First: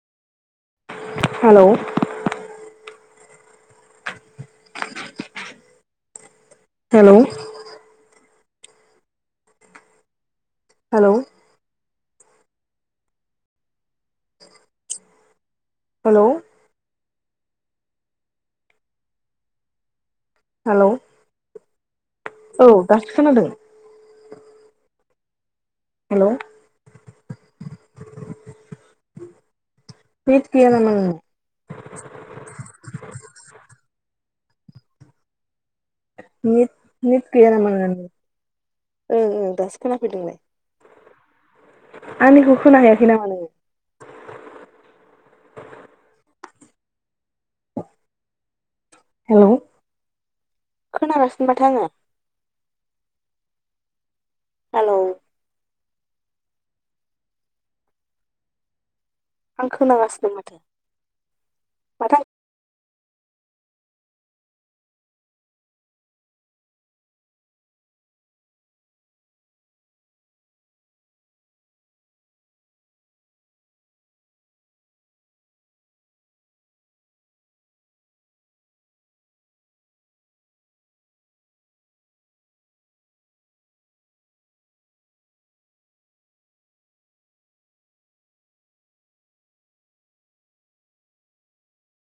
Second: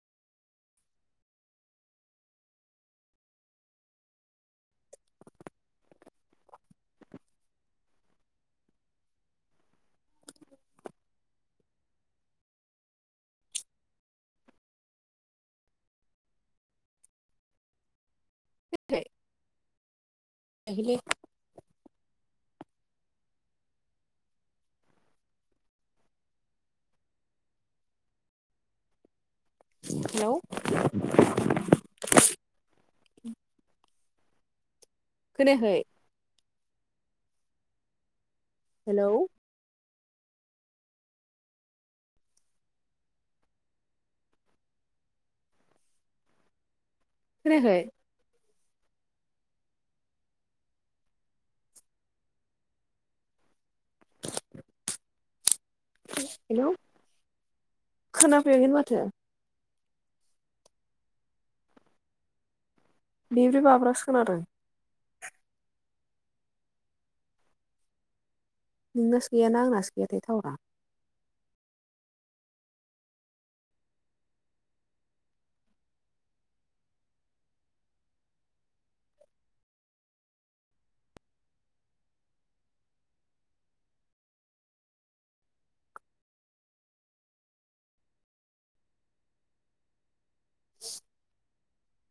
Hello hello hello hello खोनायाखै hello खोनायाखैलै। औ दासो खोनादों। हेलौ हेलौ नेट गैया नामा नोंनाव खोनायखै। नेट नेट गैया नामा नोंनालाय हेलौ ओं ओं दासो खोना फैदोंलाय। आंनिखौ खोनना हैयाखै नामा नोङो। खोनायाखै? हेलौ खोनागासिनो माथो आङो। हेलौ हेलौ खोनाफैयाखैनो माथो आं खोनागासिनो माथो माथो आं बेब्रे बाब्रासो खोनादों। नोंनासो गैयाना आंनासो गैयाथाय थावरा।